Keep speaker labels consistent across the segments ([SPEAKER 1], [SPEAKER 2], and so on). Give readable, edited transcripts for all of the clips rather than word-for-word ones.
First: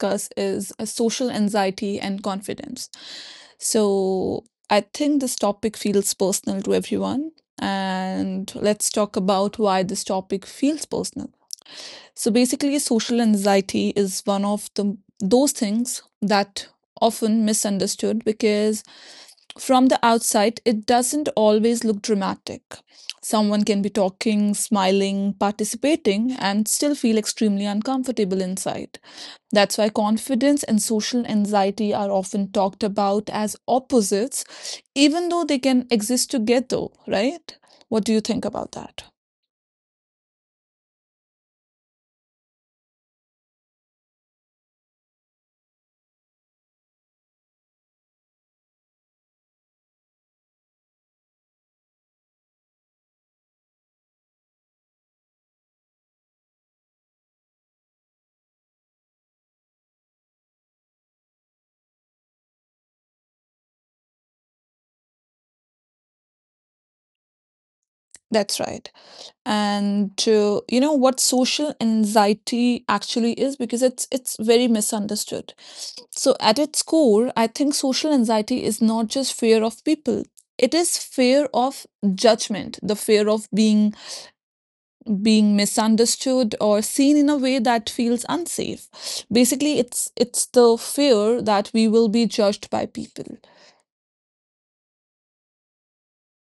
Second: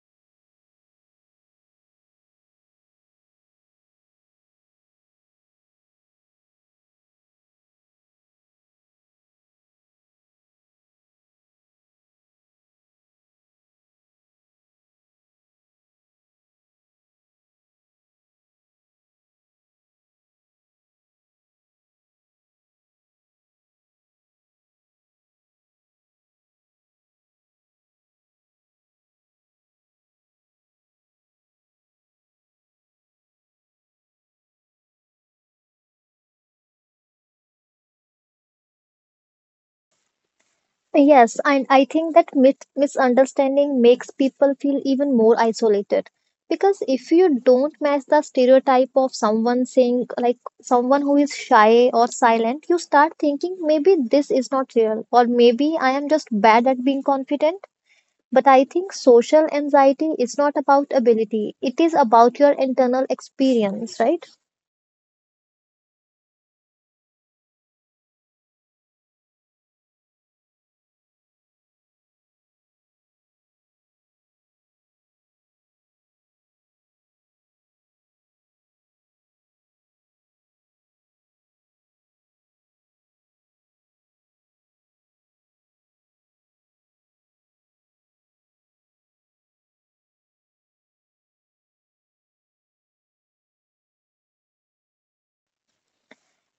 [SPEAKER 1] discuss is social anxiety and confidence. So, I think this topic feels personal to everyone. And let's talk about why this topic feels personal. So basically, social anxiety is one of the those things that often misunderstood because from the outside it doesn't always look dramatic. Someone can be talking, smiling, participating and still feel extremely uncomfortable inside. That's why confidence and social anxiety are often talked about as opposites even though they can exist together, right? What do you think about that?
[SPEAKER 2] Yes, and I think that myth misunderstanding makes people feel even more isolated. Because if you don't match the stereotype of someone saying, like someone who is shy or silent, you start thinking maybe this is not real, or maybe I am just bad at being confident. But I think social anxiety is not about ability, it is about your internal experience, right?
[SPEAKER 1] That's right. And you know what social anxiety actually is because it's very misunderstood. So at its core, I think social anxiety is not just fear of people. It is fear of judgment, the fear of being misunderstood or seen in a way that feels unsafe, basically it's the fear that we will be judged by people.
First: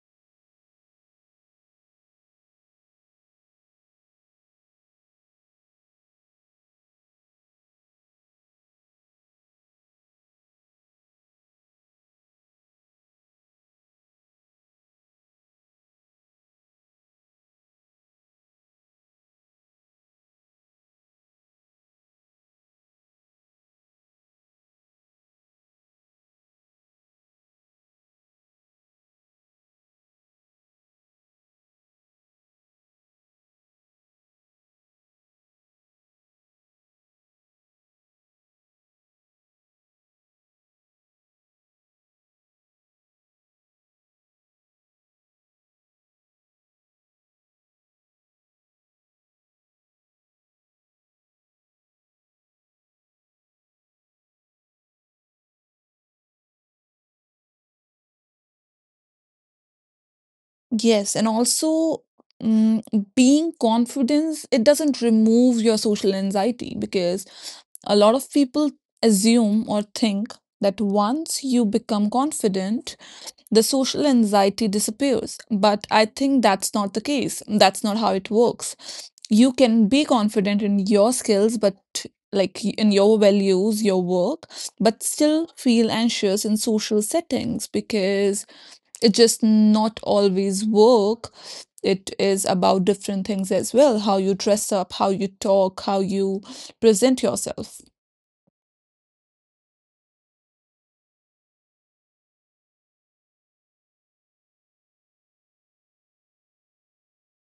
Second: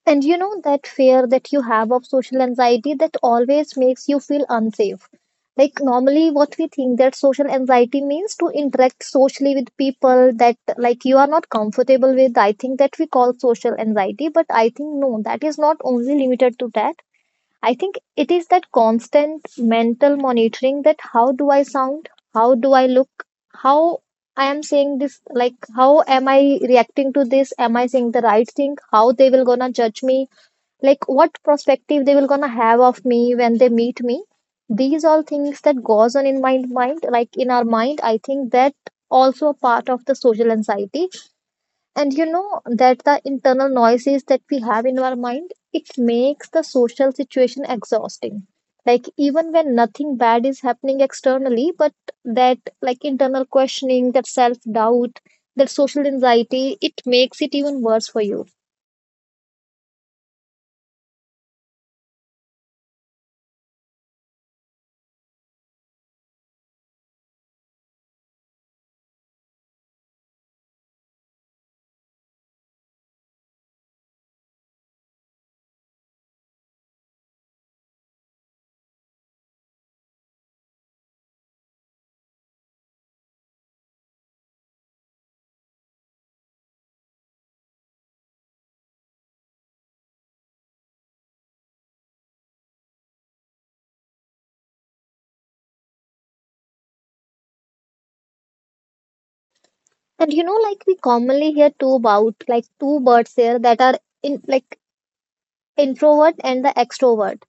[SPEAKER 2] And you know that fear that you have of social anxiety that always makes you feel unsafe. Like normally what we think that social anxiety means to interact socially with people that like you are not comfortable with. I think that we call social anxiety, but I think no, that is not only limited to that. I think it is that constant mental monitoring that how do I sound? How do I look? How I am saying this, like how am I reacting to this? Am I saying the right thing? How they will gonna judge me? Like what perspective they will gonna have of me when they meet me, these all things that goes on in my mind, like in our mind, I think that also a part of the social anxiety. And you know that the internal noises that we have in our mind, it makes the social situation exhausting, like even when nothing bad is happening externally, but that like internal questioning, that self doubt, that social anxiety, it makes it even worse for you.
[SPEAKER 1] Yes, and also, mm, being confident, it doesn't remove your social anxiety because a lot of people assume or think that once you become confident the social anxiety disappears. But I think that's not the case. That's not how it works. You can be confident in your skills, but like in your values, your work, but still feel anxious in social settings because it just not always work. It is about different things as well: how you dress up, how you talk, how you present yourself.
[SPEAKER 2] And you know, like we commonly hear two about like two birds there that are in like introvert and the extrovert.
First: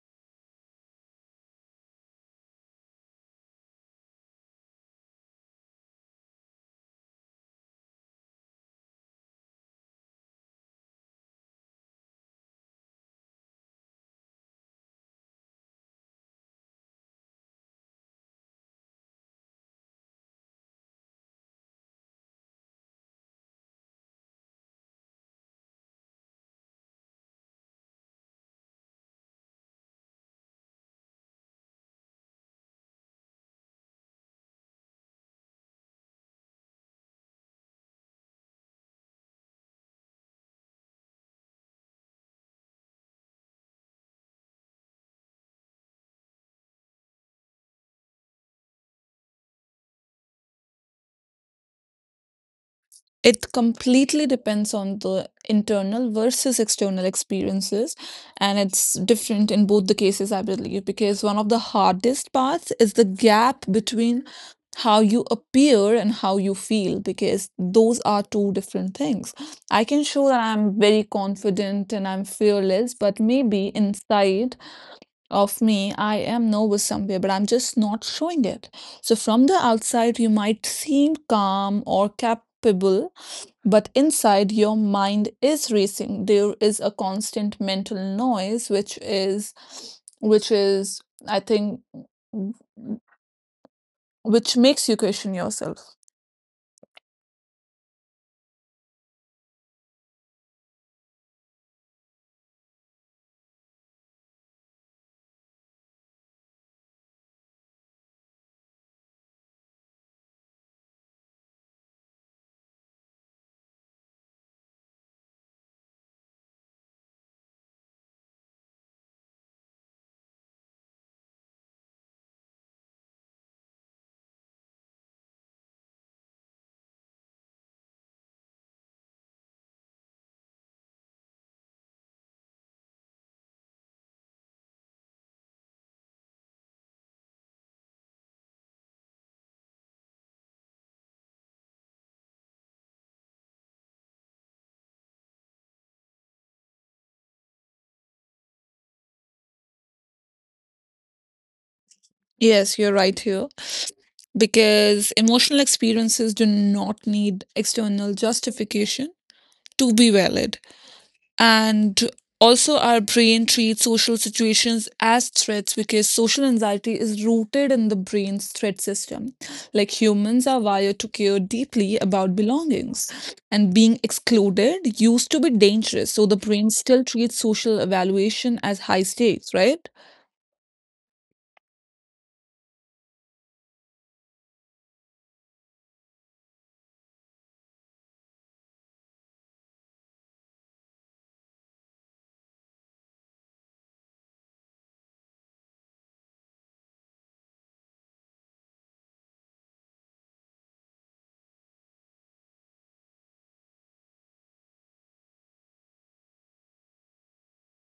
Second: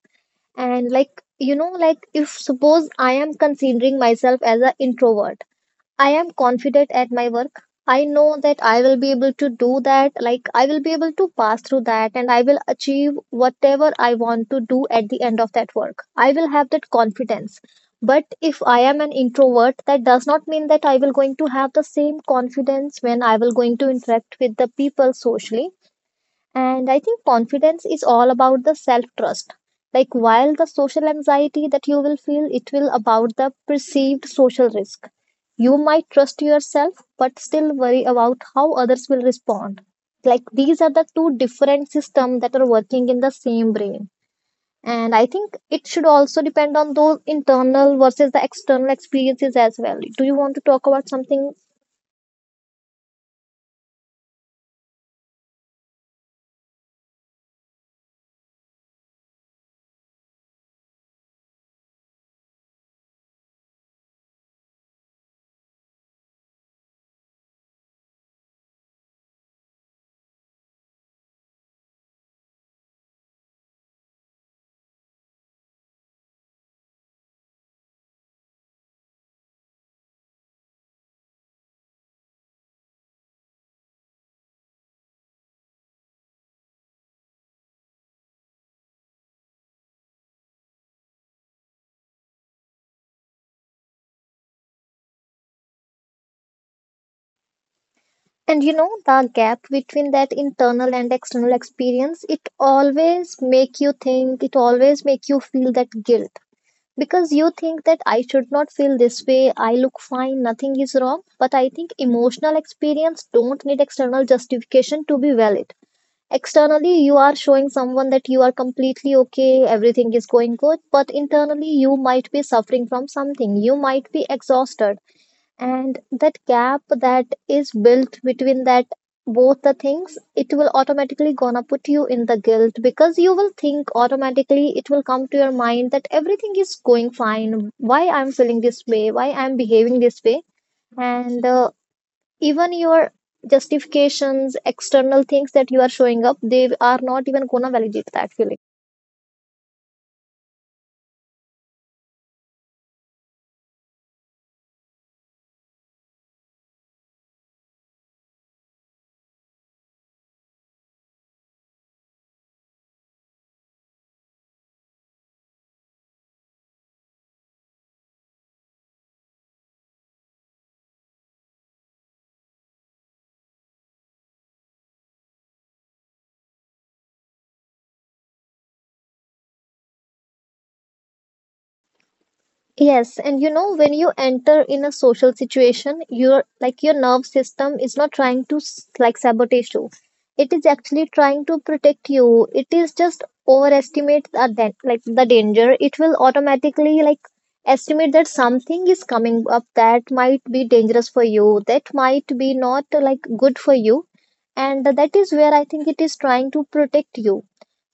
[SPEAKER 2] And like you know, like if suppose I am considering myself as an introvert. I am confident at my work. I know that I will be able to do that. Like, I will be able to pass through that and I will achieve whatever I want to do at the end of that work. I will have that confidence. But if I am an introvert, that does not mean that I will going to have the same confidence when I will going to interact with the people socially. And I think confidence is all about the self trust. Like while the social anxiety that you will feel, it will about the perceived social risk. You might trust yourself, but still worry about how others will respond. Like these are the two different systems that are working in the same brain. And I think it should also depend on those internal versus the external experiences as well. Do you want to talk about something?
[SPEAKER 1] It completely depends on the internal versus external experiences, and it's different in both the cases, I believe, because one of the hardest parts is the gap between how you appear and how you feel, because those are two different things. I can show that I'm very confident and I'm fearless, but maybe inside of me, I am nervous somewhere, but I'm just not showing it. So from the outside, you might seem calm or capable, but inside, your mind is racing. There is a constant mental noise, which is, I think, which makes you question yourself.
[SPEAKER 2] And you know, the gap between that internal and external experience, it always make you think, it always make you feel that guilt, because you think that I should not feel this way, I look fine, nothing is wrong. But I think emotional experience don't need external justification to be valid. Externally you are showing someone that you are completely okay, everything is going good, but internally you might be suffering from something, you might be exhausted. And that gap that is built between that both the things, it will automatically gonna put you in the guilt, because you will think, automatically it will come to your mind that everything is going fine, why I'm feeling this way, why I'm behaving this way. And even your justifications, external things that you are showing up, they are not even gonna validate that feeling.
[SPEAKER 1] Yes, you're right here. Because emotional experiences do not need external justification to be valid. And also, our brain treats social situations as threats because social anxiety is rooted in the brain's threat system. Like humans are wired to care deeply about belongings and being excluded used to be dangerous. So the brain still treats social evaluation as high stakes, right?
[SPEAKER 2] Yes, and you know, when you enter in a social situation, your like your nerve system is not trying to like sabotage you. It is actually trying to protect you. It is just overestimate the like the danger. It will automatically like estimate that something is coming up that might be dangerous for you, that might be not like good for you, and that is where I think it is trying to protect you.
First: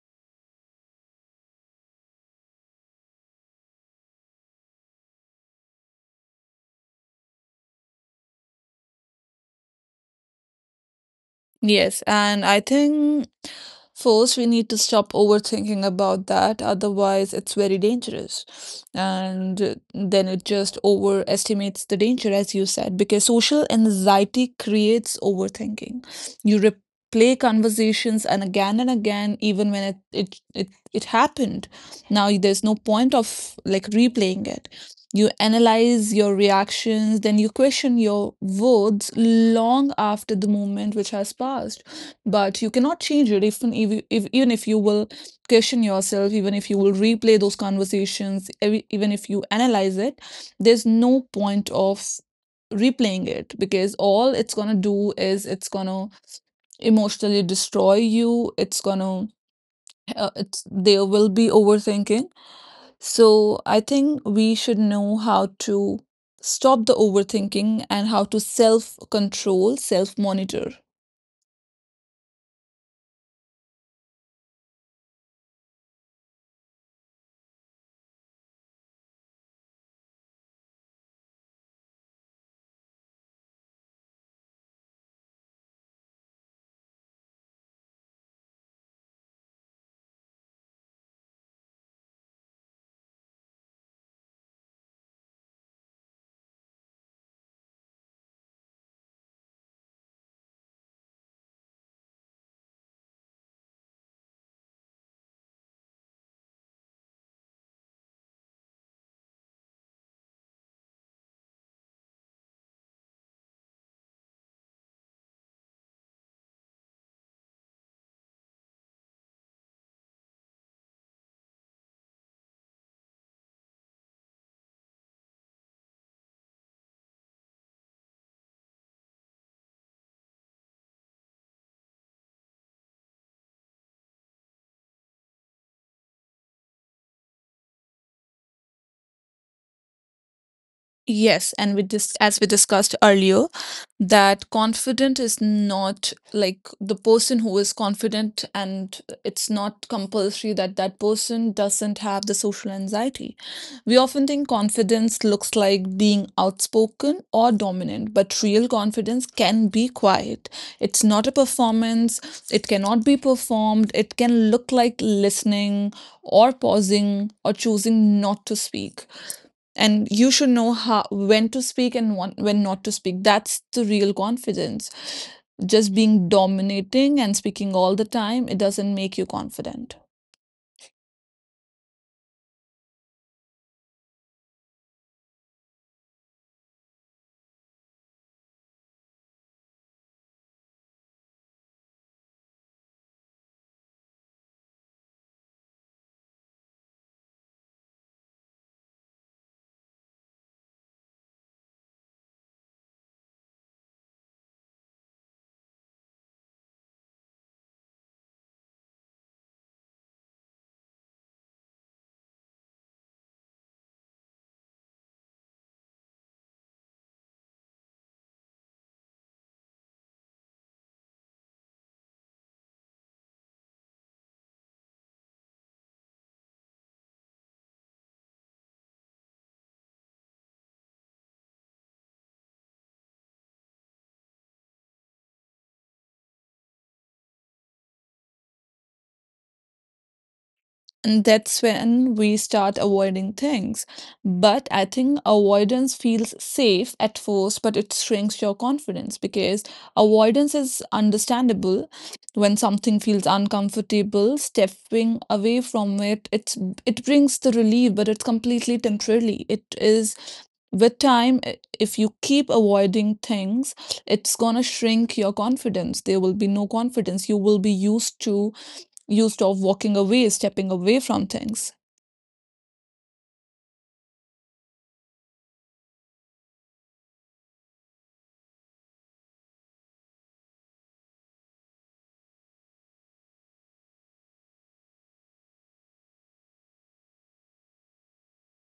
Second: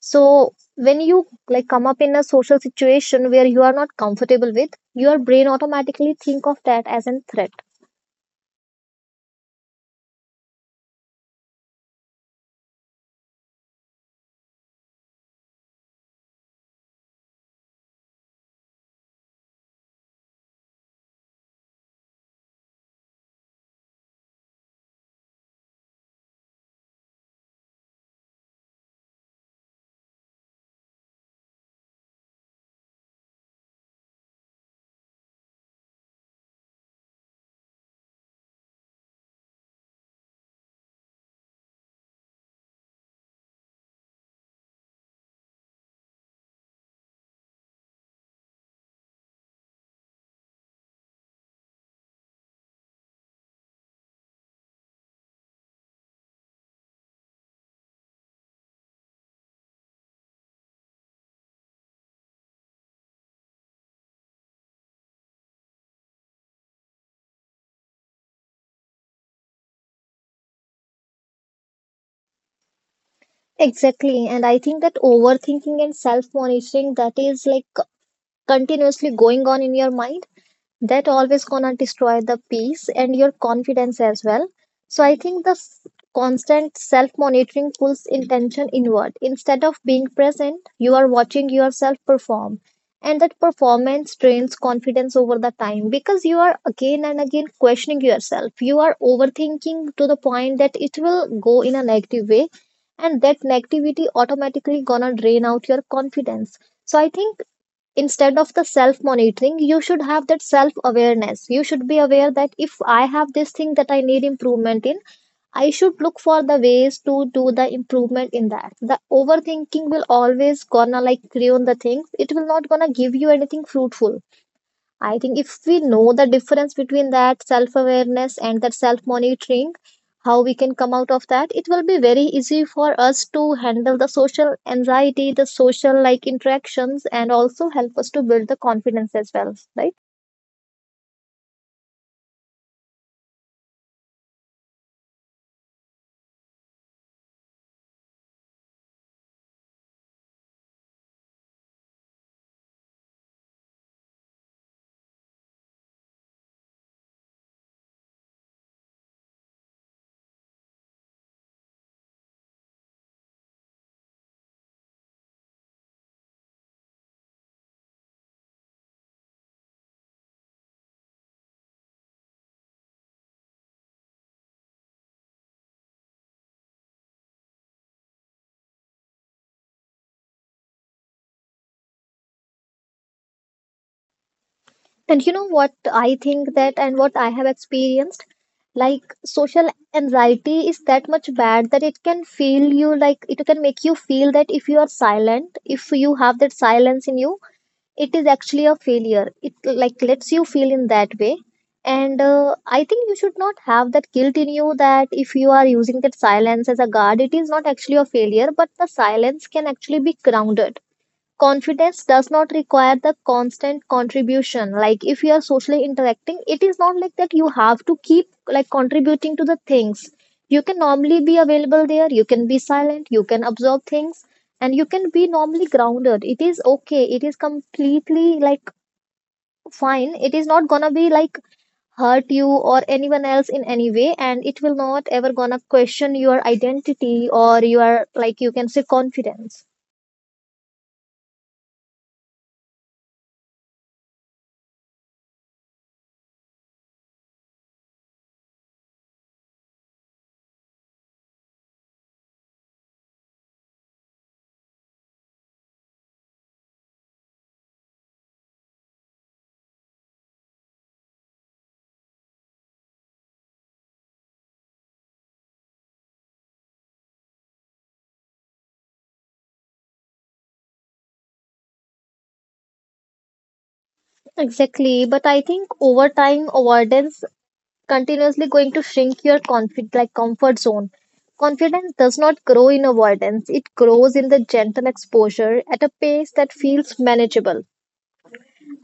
[SPEAKER 2] So when you like come up in a social situation where you are not comfortable with, your brain automatically think of that as a threat.
[SPEAKER 1] Yes, and I think first we need to stop overthinking about that, otherwise, it's very dangerous. And then it just overestimates the danger, as you said, because social anxiety creates overthinking. You replay conversations and again, even when it happened. Now there's no point of like replaying it. You analyze your reactions, then you question your words long after the moment which has passed. But you cannot change it, even if, you- if even if you will question yourself, even if you will replay those conversations, even if you analyze it, there's no point of replaying it because all it's gonna do is it's gonna emotionally destroy you. It's gonna it's there will be overthinking, so I think we should know how to stop the overthinking and how to self control, self monitor.
[SPEAKER 2] Exactly, and I think that overthinking and self monitoring, that is like continuously going on in your mind, that always gonna destroy the peace and your confidence as well. So I think constant self monitoring pulls intention inward. Instead of being present, you are watching yourself perform, and that performance drains confidence over the time, because you are again and again questioning yourself, you are overthinking to the point that it will go in a negative way, and that negativity automatically gonna drain out your confidence. So I think instead of the self monitoring, you should have that self awareness. You should be aware that if I have this thing that I need improvement in, I should look for the ways to do the improvement in that. The overthinking will always gonna like ruin the things, it will not gonna give you anything fruitful. I think if we know the difference between that self awareness and that self monitoring, how we can come out of that, it will be very easy for us to handle the social anxiety, the social like interactions, and also help us to build the confidence as well, right?
[SPEAKER 1] Yes, and we just as we discussed earlier, that confident is not like the person who is confident, and it's not compulsory that that person doesn't have the social anxiety. We often think confidence looks like being outspoken or dominant, but real confidence can be quiet. It's not a performance, it cannot be performed, it can look like listening or pausing or choosing not to speak, and you should know how when to speak and want, when not to speak. That's the real confidence. Just being dominating and speaking all the time, it doesn't make you confident.
[SPEAKER 2] And you know what I think that, and what I have experienced, like social anxiety is that much bad that it can feel you, like it can make you feel that if you are silent, if you have that silence in you, it is actually a failure. It like lets you feel in that way. And I think you should not have that guilt in you, that if you are using that silence as a guard, it is not actually a failure, but the silence can actually be grounded. Confidence does not require the constant contribution. Like if you are socially interacting, it is not like that you have to keep like contributing to the things. You can normally be available there, you can be silent, you can absorb things, and you can be normally grounded. It is okay, it is completely like fine. It is not gonna be like hurt you or anyone else in any way, and it will not ever gonna question your identity or your like you can say confidence.
[SPEAKER 1] And that's when we start avoiding things. But I think avoidance feels safe at first, but it shrinks your confidence because avoidance is understandable. When something feels uncomfortable, stepping away from it, it brings the relief, but it's completely temporary. It is with time, if you keep avoiding things, it's gonna shrink your confidence. There will be no confidence. You will be used to you stop walking away, stepping away from things.
[SPEAKER 2] Exactly, but I think over time, avoidance continuously going to shrink your confid like comfort zone. Confidence does not grow in avoidance; it grows in the gentle exposure at a pace that feels manageable.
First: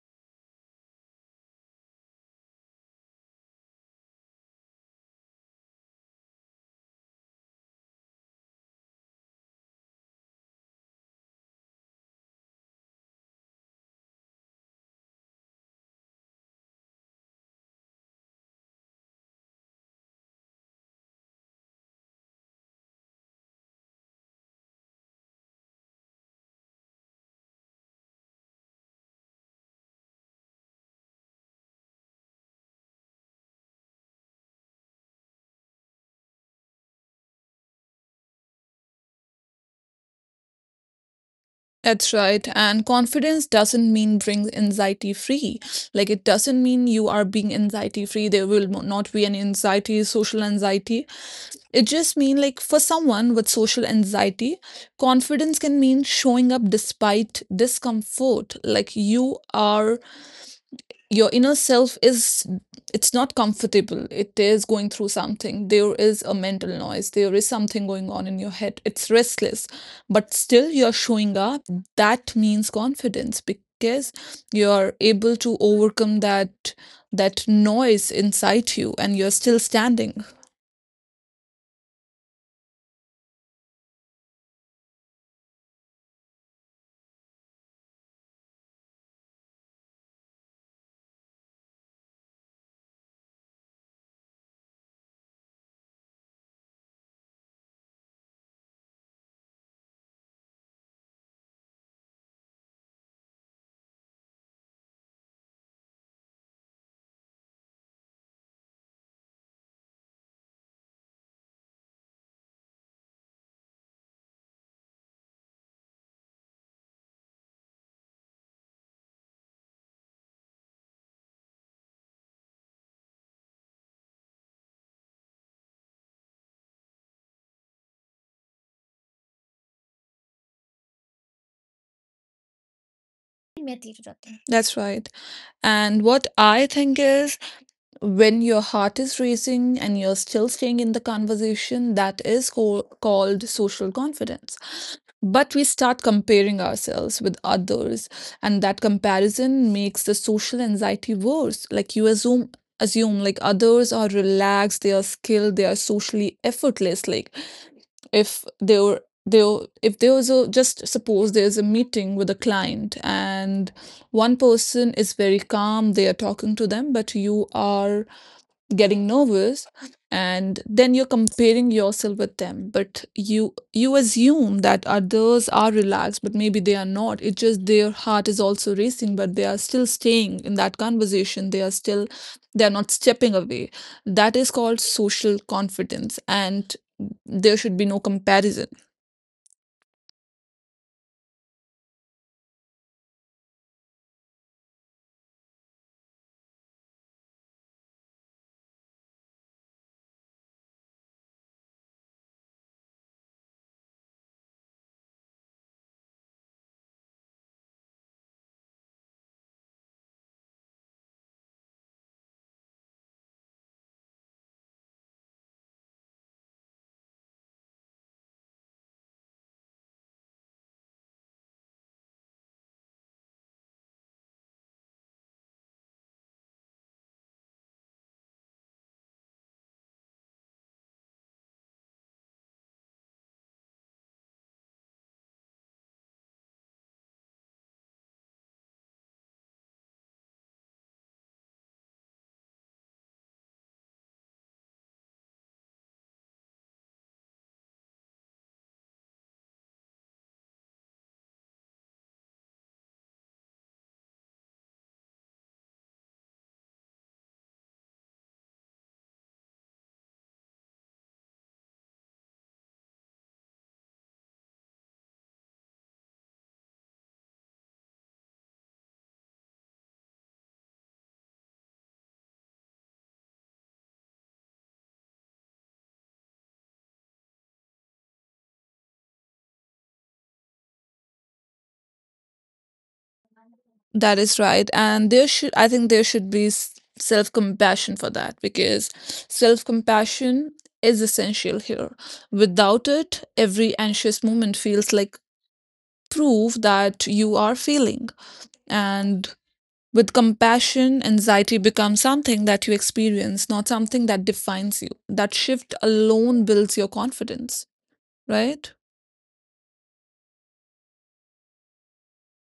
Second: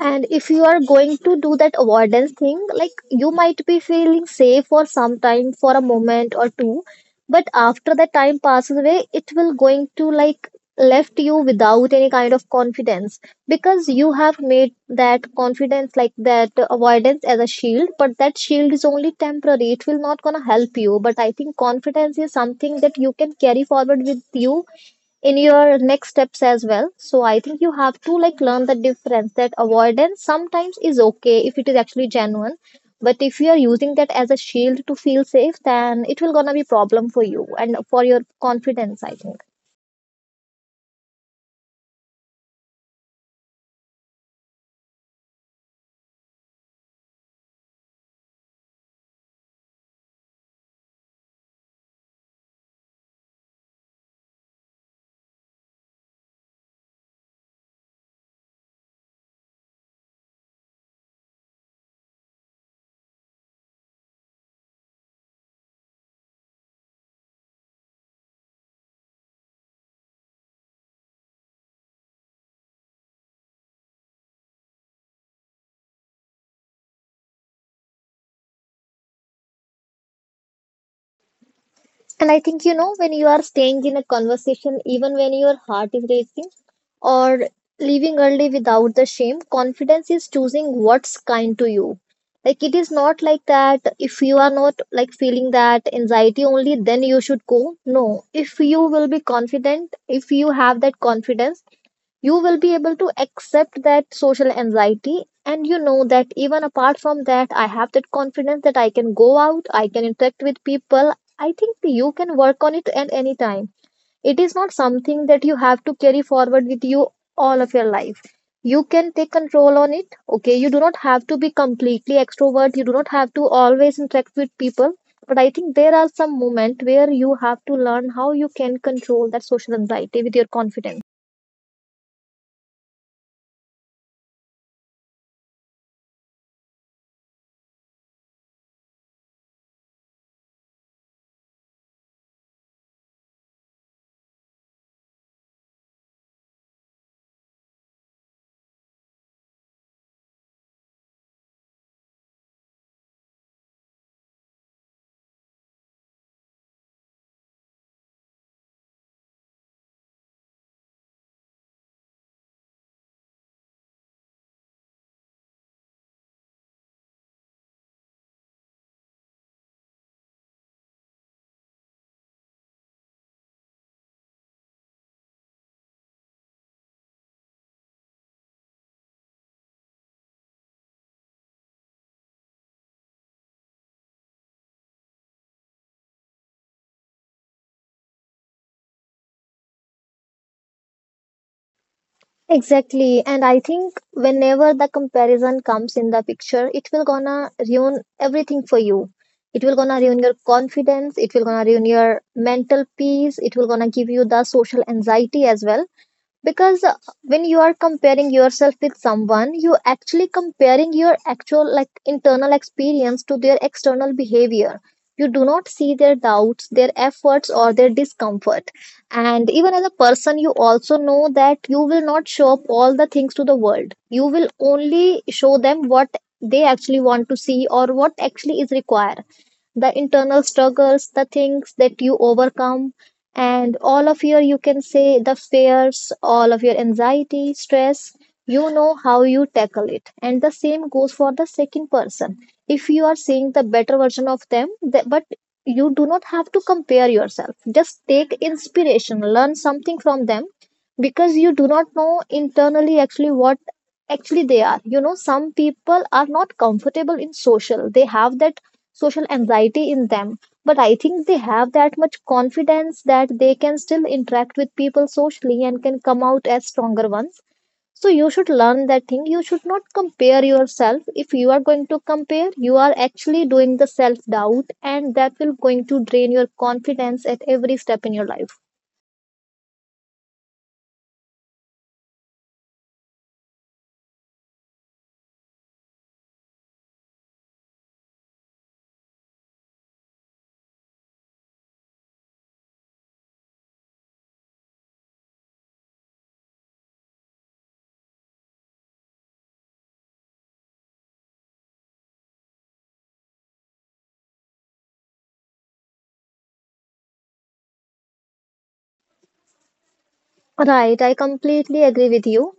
[SPEAKER 2] And if you are going to do that avoidance thing, like you might be feeling safe for some time, for a moment or two, but after the time passes away, it will going to like left you without any kind of confidence, because you have made that confidence like that avoidance as a shield, but that shield is only temporary. It will not gonna help you, but I think confidence is something that you can carry forward with you in your next steps as well. So I think you have to like learn the difference that avoidance sometimes is okay if it is actually genuine, but if you are using that as a shield to feel safe, then it will gonna be problem for you and for your confidence, I think.
[SPEAKER 1] That's right. And confidence doesn't mean bring anxiety free. Like it doesn't mean you are being anxiety free. There will not be any anxiety, social anxiety. It just mean like for someone with social anxiety, confidence can mean showing up despite discomfort. Like you are your inner self is it's not comfortable, it is going through something, there is a mental noise, there is something going on in your head, it's restless, but still you're showing up. That means confidence because you're able to overcome that noise inside you and you're still standing.
[SPEAKER 2] And I think, you know, when you are staying in a conversation, even when your heart is racing, or leaving early without the shame, confidence is choosing what's kind to you. Like, it is not like that if you are not like feeling that anxiety only, then you should go. No, if you will be confident, if you have that confidence, you will be able to accept that social anxiety, and you know that even apart from that, I have that confidence that I can go out, I can interact with people. I think you can work on it at any time. It is not something that you have to carry forward with you all of your life. You can take control on it. Okay, you do not have to be completely extrovert, you do not have to always interact with people, but I think there are some moments where you have to learn how you can control that social anxiety with your confidence.
[SPEAKER 1] That's right. And what I think is, when your heart is racing and you're still staying in the conversation, that is called social confidence. But we start comparing ourselves with others, and that comparison makes the social anxiety worse. Like you assume like others are relaxed, they are skilled, they are socially effortless. Like if there if there was a just suppose there's a meeting with a client and one person is very calm, they are talking to them, but you are getting nervous and then you're comparing yourself with them, but you assume that others are relaxed, but maybe they are not. It's just their heart is also racing, but they are still staying in that conversation, they are still they are not stepping away. That is called social confidence, and there should be no comparison.
[SPEAKER 2] Exactly, and I think whenever the comparison comes in the picture, it will gonna ruin everything for you. It will gonna ruin your confidence. It will gonna ruin your mental peace. It will gonna give you the social anxiety as well because when you are comparing yourself with someone, you actually comparing your actual like internal experience to their external behavior. You do not see their doubts, their efforts, or their discomfort. And even as a person, you also know that you will not show up all the things to the world. You will only show them what they actually want to see or what actually is required. The internal struggles, the things that you overcome, and all of your, you can say, the fears, all of your anxiety, stress, you know how you tackle it. And the same goes for the second person. If you are seeing the better version of them, but you do not have to compare yourself. Just take inspiration, learn something from them, because you do not know internally actually what actually they are. You know, some people are not comfortable in social, they have that social anxiety in them, but I think they have that much confidence that they can still interact with people socially and can come out as stronger ones. So you should learn that thing. You should not compare yourself. If you are going to compare, you are actually doing the self doubt, and that will going to drain your confidence at every step in your life.
[SPEAKER 1] That is right. And there should I think there should be self compassion for that because self compassion is essential here. Without it, every anxious moment feels like proof that you are feeling. And with compassion, anxiety becomes something that you experience, not something that defines you. That shift alone builds your confidence, right?
[SPEAKER 2] Right, I completely agree with you.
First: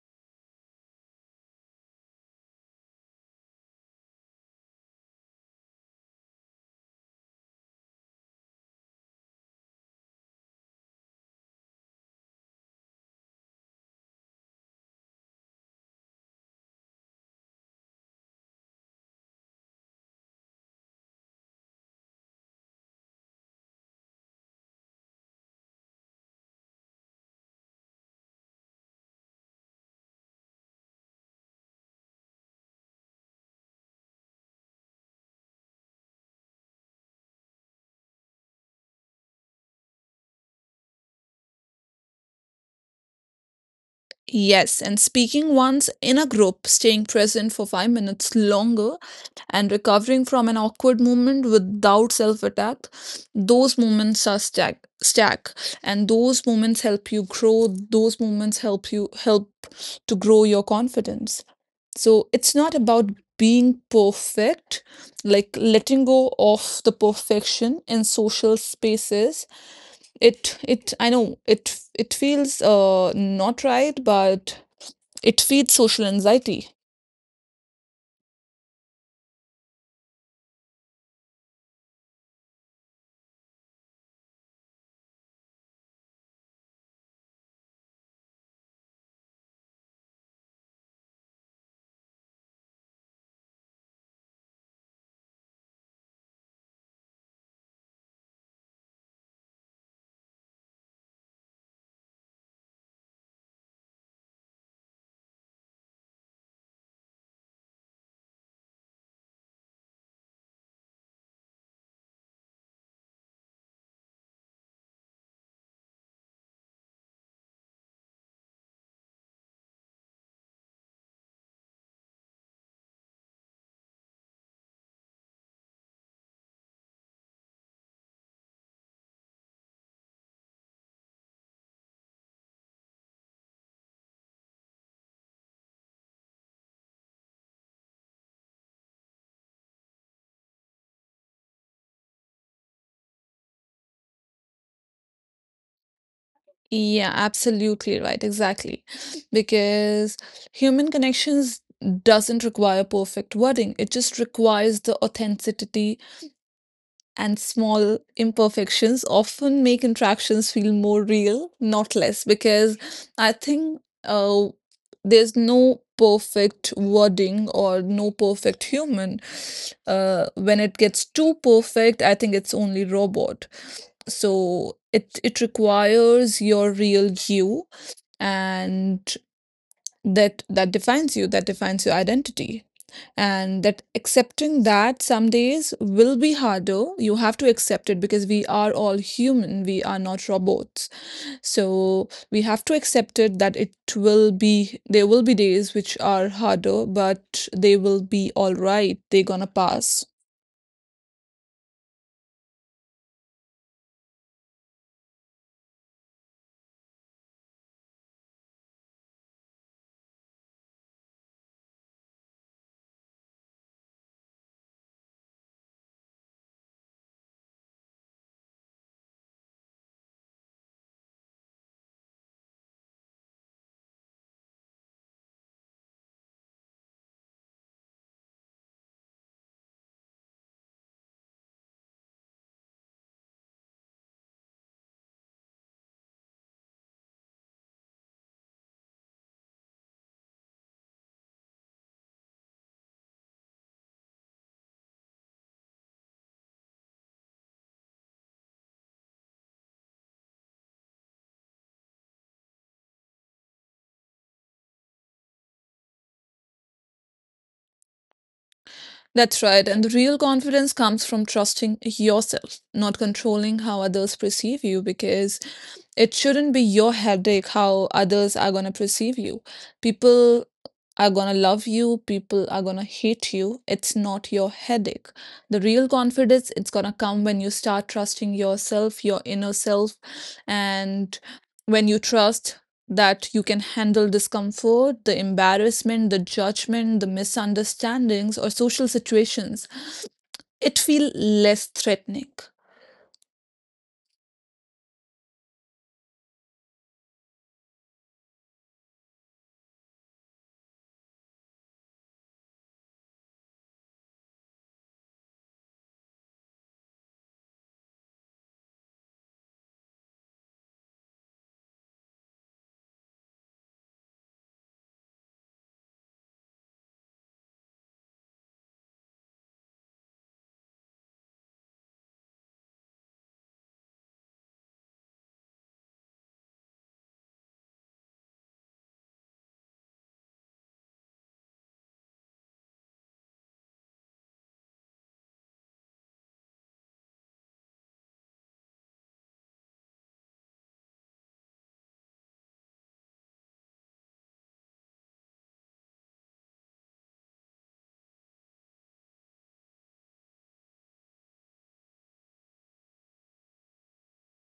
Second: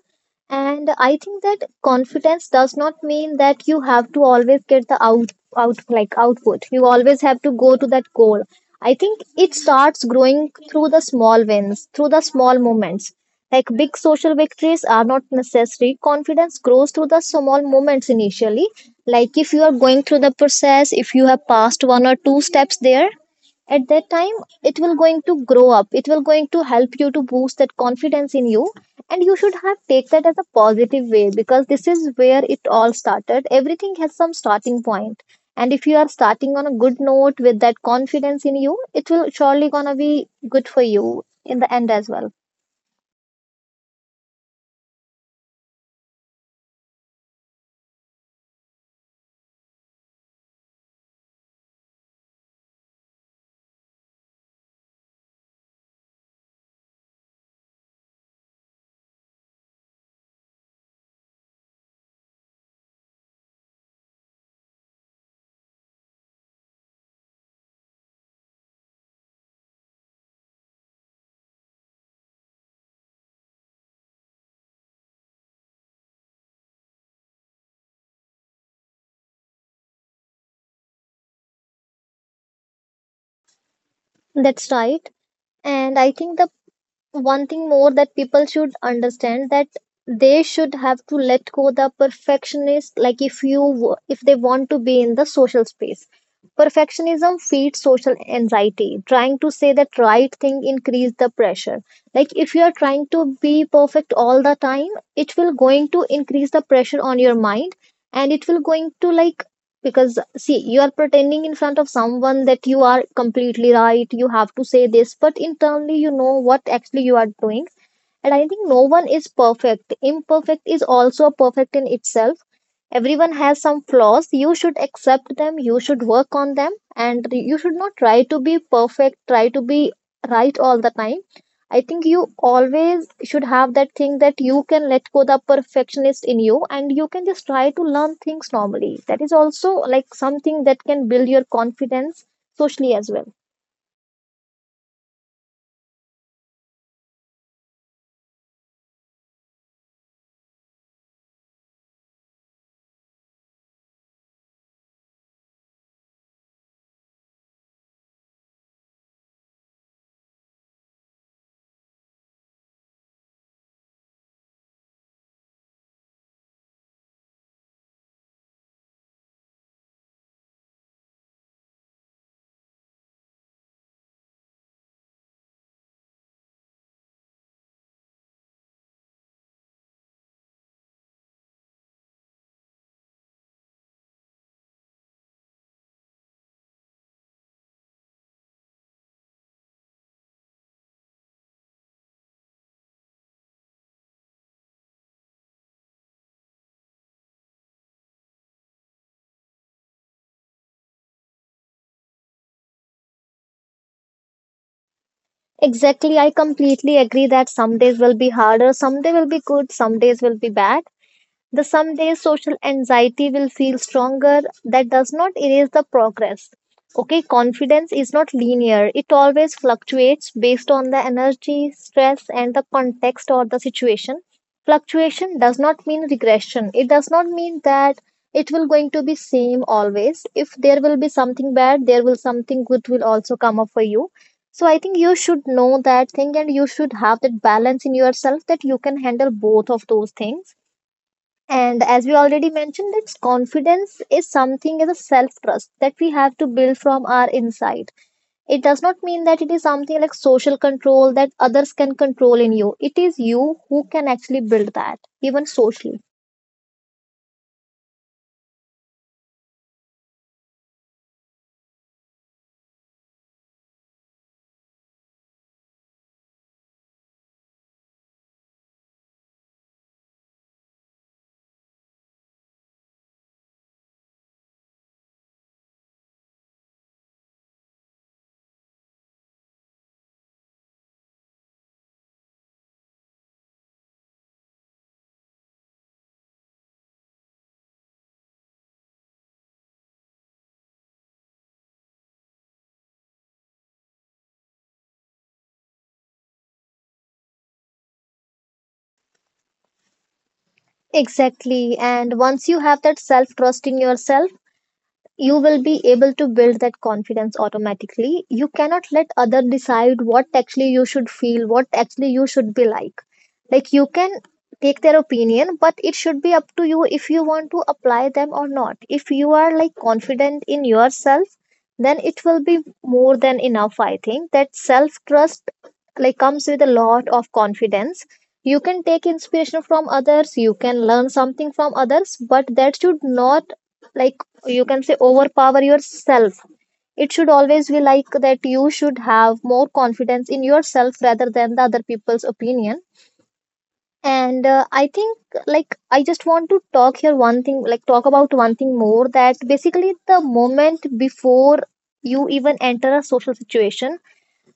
[SPEAKER 2] And I think that confidence does not mean that you have to always get the out like output. You always have to go to that goal. I think it starts growing through the small wins, through the small moments. Like big social victories are not necessary. Confidence grows through the small moments initially. Like if you are going through the process, if you have passed one or two steps there, at that time it will going to grow up, it will going to help you to boost that confidence in you. And you should have take that as a positive way, because this is where it all started. Everything has some starting point, and if you are starting on a good note with that confidence in you, it will surely gonna be good for you in the end as well.
[SPEAKER 1] Yes, and speaking once in a group, staying present for 5 minutes longer, and recovering from an awkward moment without self attack, those moments are stack, and those moments help you grow. Those moments help you help to grow your confidence. So it's not about being perfect, like letting go of the perfection in social spaces. It I know it feels not right, but it feeds social anxiety.
[SPEAKER 2] That's right. And I think the one thing more that people should understand, that they should have to let go the perfectionist. Like if you, if they want to be in the social space, perfectionism feeds social anxiety. Trying to say that right thing increase the pressure. Like if you are trying to be perfect all the time, it will going to increase the pressure on your mind, and it will going to like, because see, you are pretending in front of someone that you are completely right, you have to say this, but internally you know what actually you are doing. And I think no one is perfect. Imperfect is also perfect in itself. Everyone has some flaws. You should accept them. You should work on them. And you should not try to be perfect, try to be right all the time. I think you always should have that thing that you can let go the perfectionist in you and you can just try to learn things normally. That is also like something that can build your confidence socially as well.
[SPEAKER 1] Yeah, absolutely right. Exactly. Because human connections doesn't require perfect wording. It just requires the authenticity, and small imperfections often make interactions feel more real, not less. Because I think, there's no perfect wording or no perfect human. When it gets too perfect, I think it's only robot. So it requires your real you, and that defines you, that defines your identity. And that accepting that some days will be harder, you have to accept it because we are all human, we are not robots. So we have to accept it that it will be there will be days which are harder, but they will be all right, they're gonna pass.
[SPEAKER 2] Exactly, I completely agree that some days will be harder, some day will be good, some days will be bad. The some days social anxiety will feel stronger. That does not erase the progress. Okay, confidence is not linear. It always fluctuates based on the energy, stress, and the context or the situation. Fluctuation does not mean regression. It does not mean that it will going to be same always. If there will be something bad, there will something good will also come up for you. So I think you should know that thing and you should have that balance in yourself that you can handle both of those things. And as we already mentioned, that confidence is something as a self trust that we have to build from our inside. It does not mean that it is something like social control that others can control in you. It is you who can actually build that, even socially.
[SPEAKER 1] That's right. And the real confidence comes from trusting yourself, not controlling how others perceive you, because it shouldn't be your headache how others are going to perceive you. People are going to love you, people are going to hate you. It's not your headache. The real confidence, it's going to come when you start trusting yourself, your inner self, and when you trust that you can handle discomfort, the embarrassment, the judgment, the misunderstandings or social situations, it feel less threatening.
[SPEAKER 2] Exactly. And once you have that self trust in yourself, you will be able to build that confidence automatically. You cannot let other decide what actually you should feel, what actually you should be like. Like you can take their opinion, but it should be up to you if you want to apply them or not. If you are like confident in yourself, then it will be more than enough. I think that self trust like comes with a lot of confidence. You can take inspiration from others, you can learn something from others, but that should not like, you can say, overpower yourself. It should always be like that you should have more confidence in yourself rather than the other people's opinion. And I think, like I just want to talk here one thing, like talk about one thing more, that basically the moment before you even enter a social situation,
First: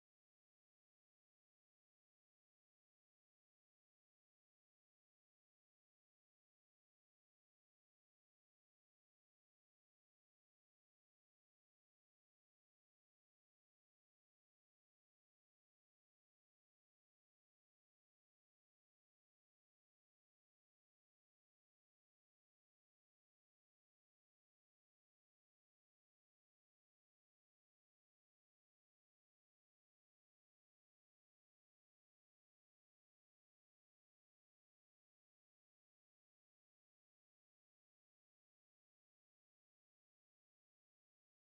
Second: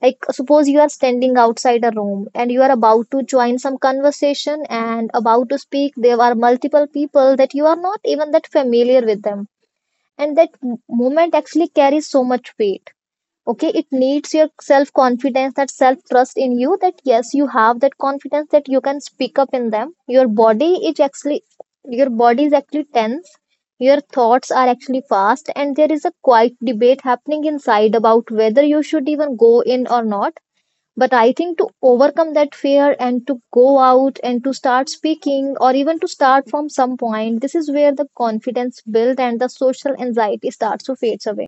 [SPEAKER 2] like suppose you are standing outside a room and you are about to join some conversation and about to speak, there are multiple people that you are not even that familiar with them, and that moment actually carries so much weight. Okay, it needs your self confidence, that self trust in you, that yes, you have that confidence that you can speak up in them. Your body is actually your body is actually tense. Your thoughts are actually fast, and there is a quiet debate happening inside about whether you should even go in or not. But I think to overcome that fear and to go out and to start speaking or even to start from some point, this is where the confidence built and the social anxiety starts to fades away.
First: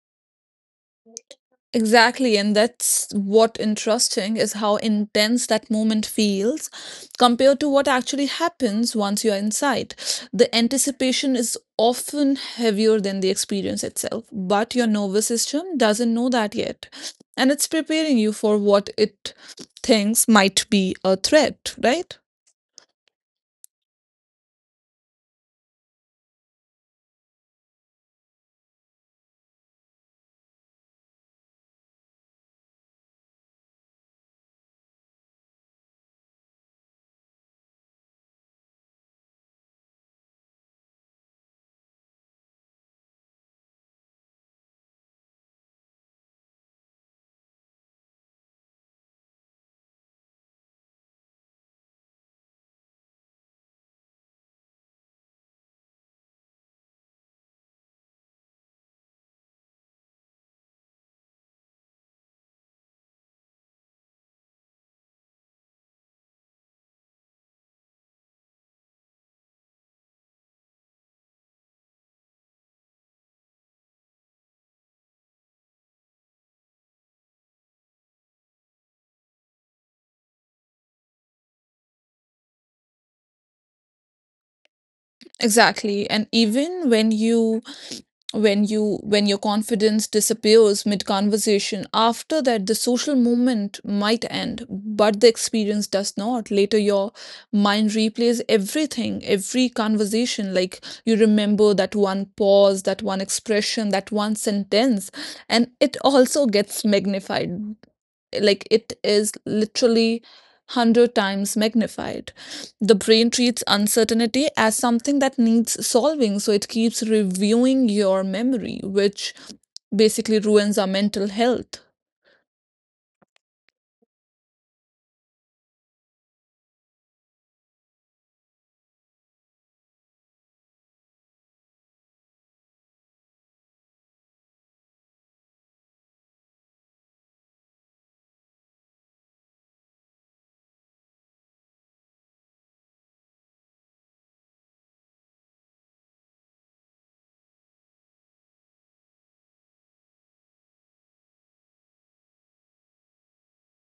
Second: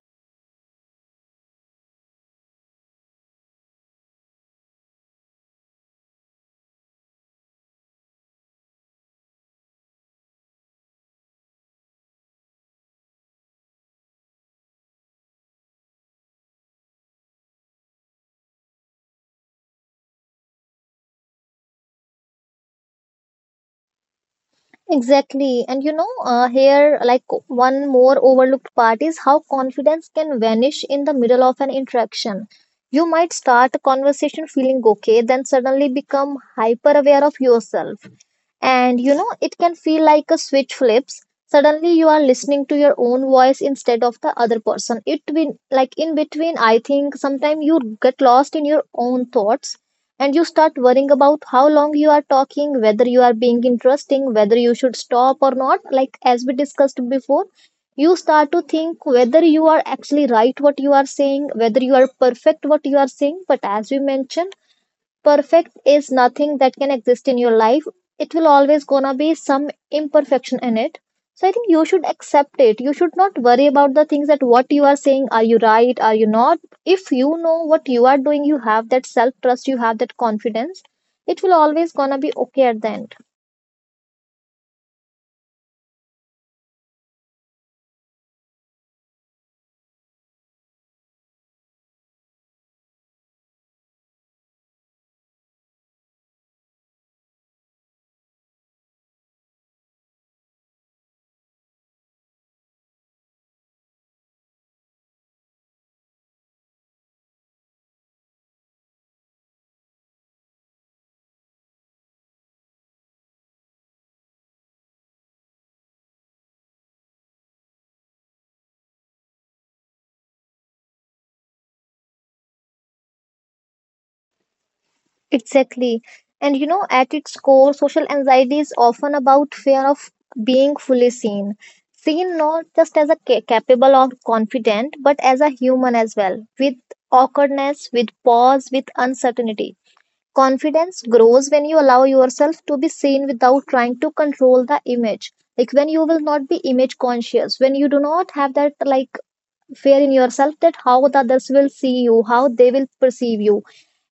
[SPEAKER 1] Exactly, and that's what interesting is how intense that moment feels compared to what actually happens once you're inside. The anticipation is often heavier than the experience itself, but your nervous system doesn't know that yet, and it's preparing you for what it thinks might be a threat, right?
[SPEAKER 2] Exactly. And you know, here, like one more overlooked part is how confidence can vanish in the middle of an interaction. You might start a conversation feeling okay, then suddenly become hyper aware of yourself. And you know, it can feel like a switch flips. Suddenly, you are listening to your own voice instead of the other person. It been like in between, I think sometimes you get lost in your own thoughts and you start worrying about how long you are talking, whether you are being interesting, whether you should stop or not. Like, as we discussed before, you start to think whether you are actually right what you are saying, whether you are perfect what you are saying. But as we mentioned, perfect is nothing that can exist in your life. It will always gonna be some imperfection in it. So I think you should accept it. You should not worry about the things that what you are saying, are you right, are you not. If you know what you are doing, you have that self trust, you have that confidence, it will always gonna be okay at the end.
[SPEAKER 1] Exactly. And even when you when you when your confidence disappears mid conversation, after that the social moment might end, but the experience does not. Later your mind replays everything, every conversation. Like you remember that one pause, that one expression, that one sentence, and it also gets magnified, like it is literally 100 times magnified. The brain treats uncertainty as something that needs solving, so it keeps reviewing your memory, which basically ruins our mental health.
[SPEAKER 2] Exactly. And you know, at its core, social anxiety is often about fear of being fully seen. Seen not just as a capable or confident, but as a human as well, with awkwardness, with pause, with uncertainty. Confidence grows when you allow yourself to be seen without trying to control the image. Like when you will not be image conscious, when you do not have that like fear in yourself that how the others will see you, how they will perceive you.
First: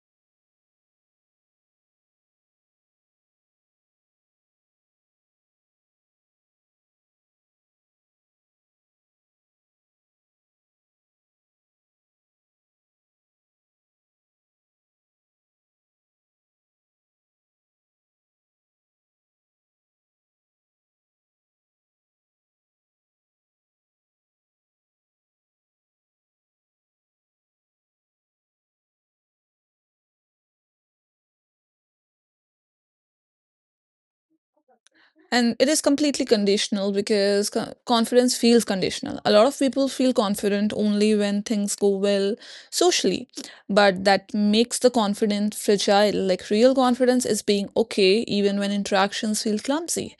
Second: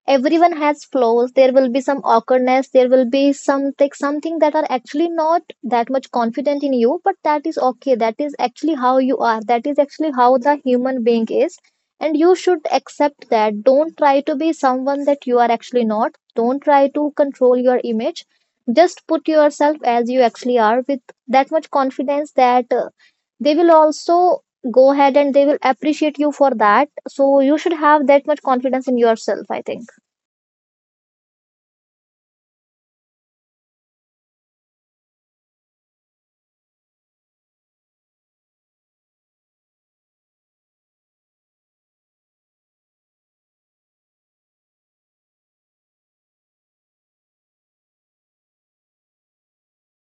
[SPEAKER 2] Everyone has flaws. There will be some awkwardness, there will be something that are actually not that much confident in you, but that is okay. That is actually how you are, that is actually how the human being is. And you should accept that. Don't try to be someone that you are actually not. Don't try to control your image. Just put yourself as you actually are with that much confidence that they will also go ahead and they will appreciate you for that. So you should have that much confidence in yourself, I think.
[SPEAKER 1] And it is completely conditional because confidence feels conditional. A lot of people feel confident only when things go well socially, but that makes the confidence fragile. Like real confidence is being okay even when interactions feel clumsy.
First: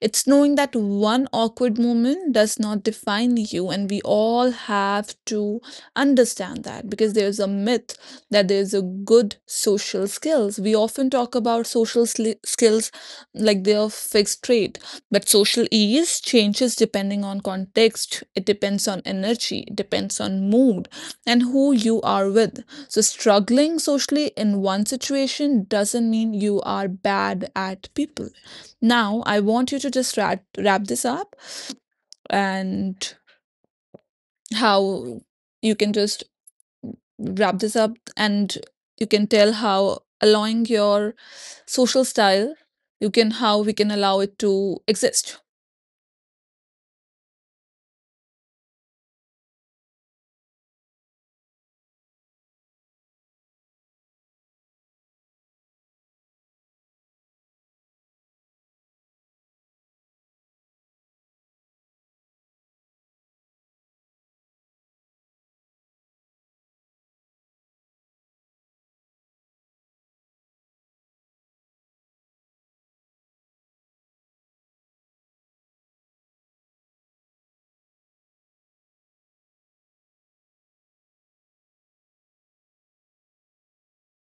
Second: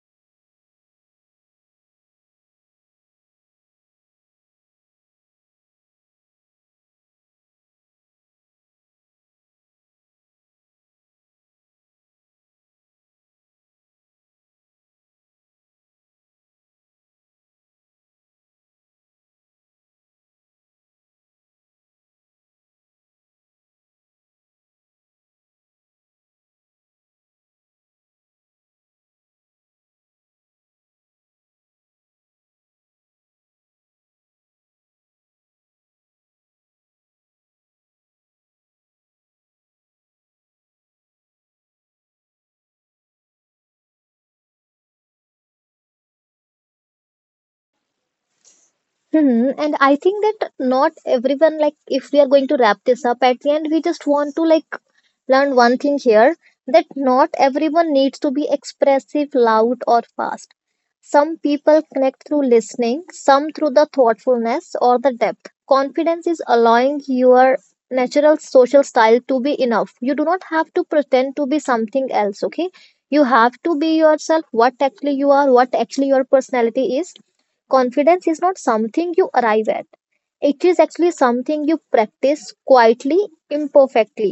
[SPEAKER 1] It's knowing that one awkward moment does not define you, and we all have to understand that because there's a myth that there's a good social skills. We often talk about social skills like their fixed rate. But social ease changes depending on context, it depends on energy, it depends on mood, and who you are with. So, struggling socially in one situation doesn't mean you are bad at people. Now, I want you to just wrap this up, and how you can just wrap this up, and you can tell how allowing your social style you can how we can allow it to exist.
[SPEAKER 2] Hmm, and I think that not everyone like, if we are going to wrap this up at the end, we just want to like learn one thing here, that not everyone needs to be expressive, loud, or fast. Some people connect through listening, some through the thoughtfulness or the depth. Confidence is allowing your natural social style to be enough. You do not have to pretend to be something else, okay? You have to be yourself, what actually you are, what actually your personality is. Confidence is not something you arrive at. It is actually something you practice quietly, imperfectly.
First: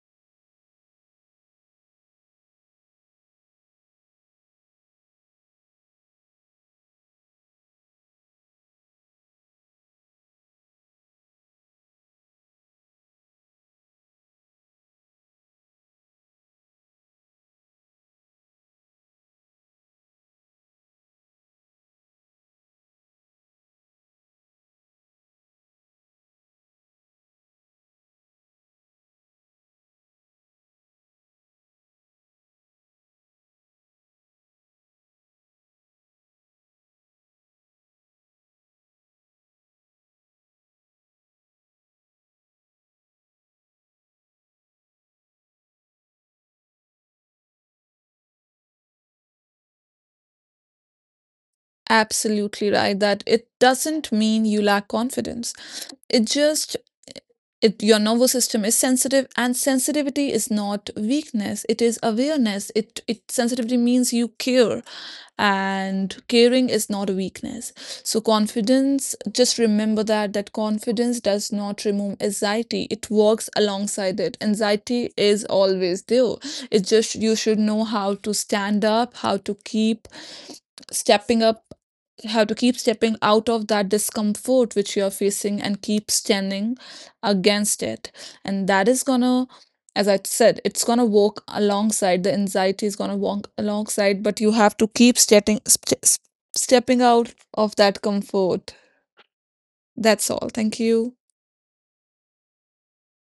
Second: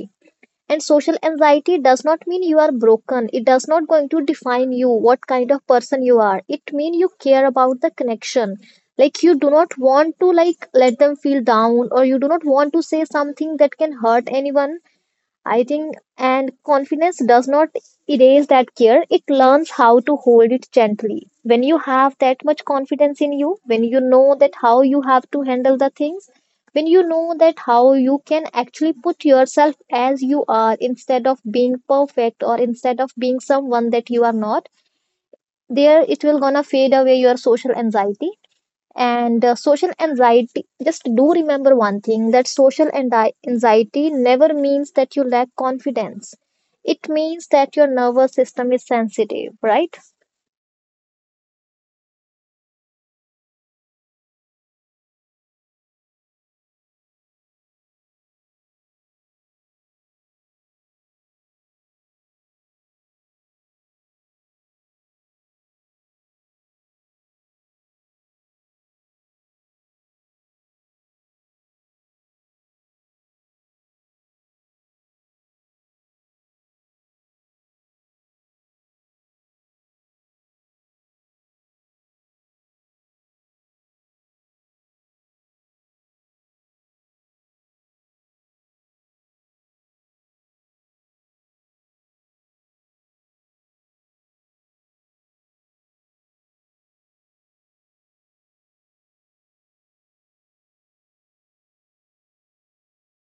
[SPEAKER 2] And social anxiety does not mean you are broken. It does not going to define you what kind of person you are. It mean you care about the connection. Like you do not want to like let them feel down or you do not want to say something that can hurt anyone. I think, and confidence does not erase that care. It learns how to hold it gently. When you have that much confidence in you, when you know that how you have to handle the things, when you know that how you can actually put yourself as you are instead of being perfect or instead of being someone that you are not, there it will gonna fade away your social anxiety. And social anxiety, just do remember one thing, that social anxiety never means that you lack confidence. It means that your nervous system is sensitive, right?
[SPEAKER 1] Absolutely right that it doesn't mean you lack confidence. It just your nervous system is sensitive, and sensitivity is not weakness, it is awareness, it sensitivity means you care, and caring is not a weakness. So confidence, just remember that that confidence does not remove anxiety, it works alongside it. Anxiety is always there, it just you should know how to stand up, how to keep stepping up, have to keep stepping out of that discomfort which you're facing and keep standing against it. And that is gonna, as I said, it's gonna walk alongside, the anxiety is gonna walk alongside, but you have to keep stepping out of that comfort. That's all. Thank you.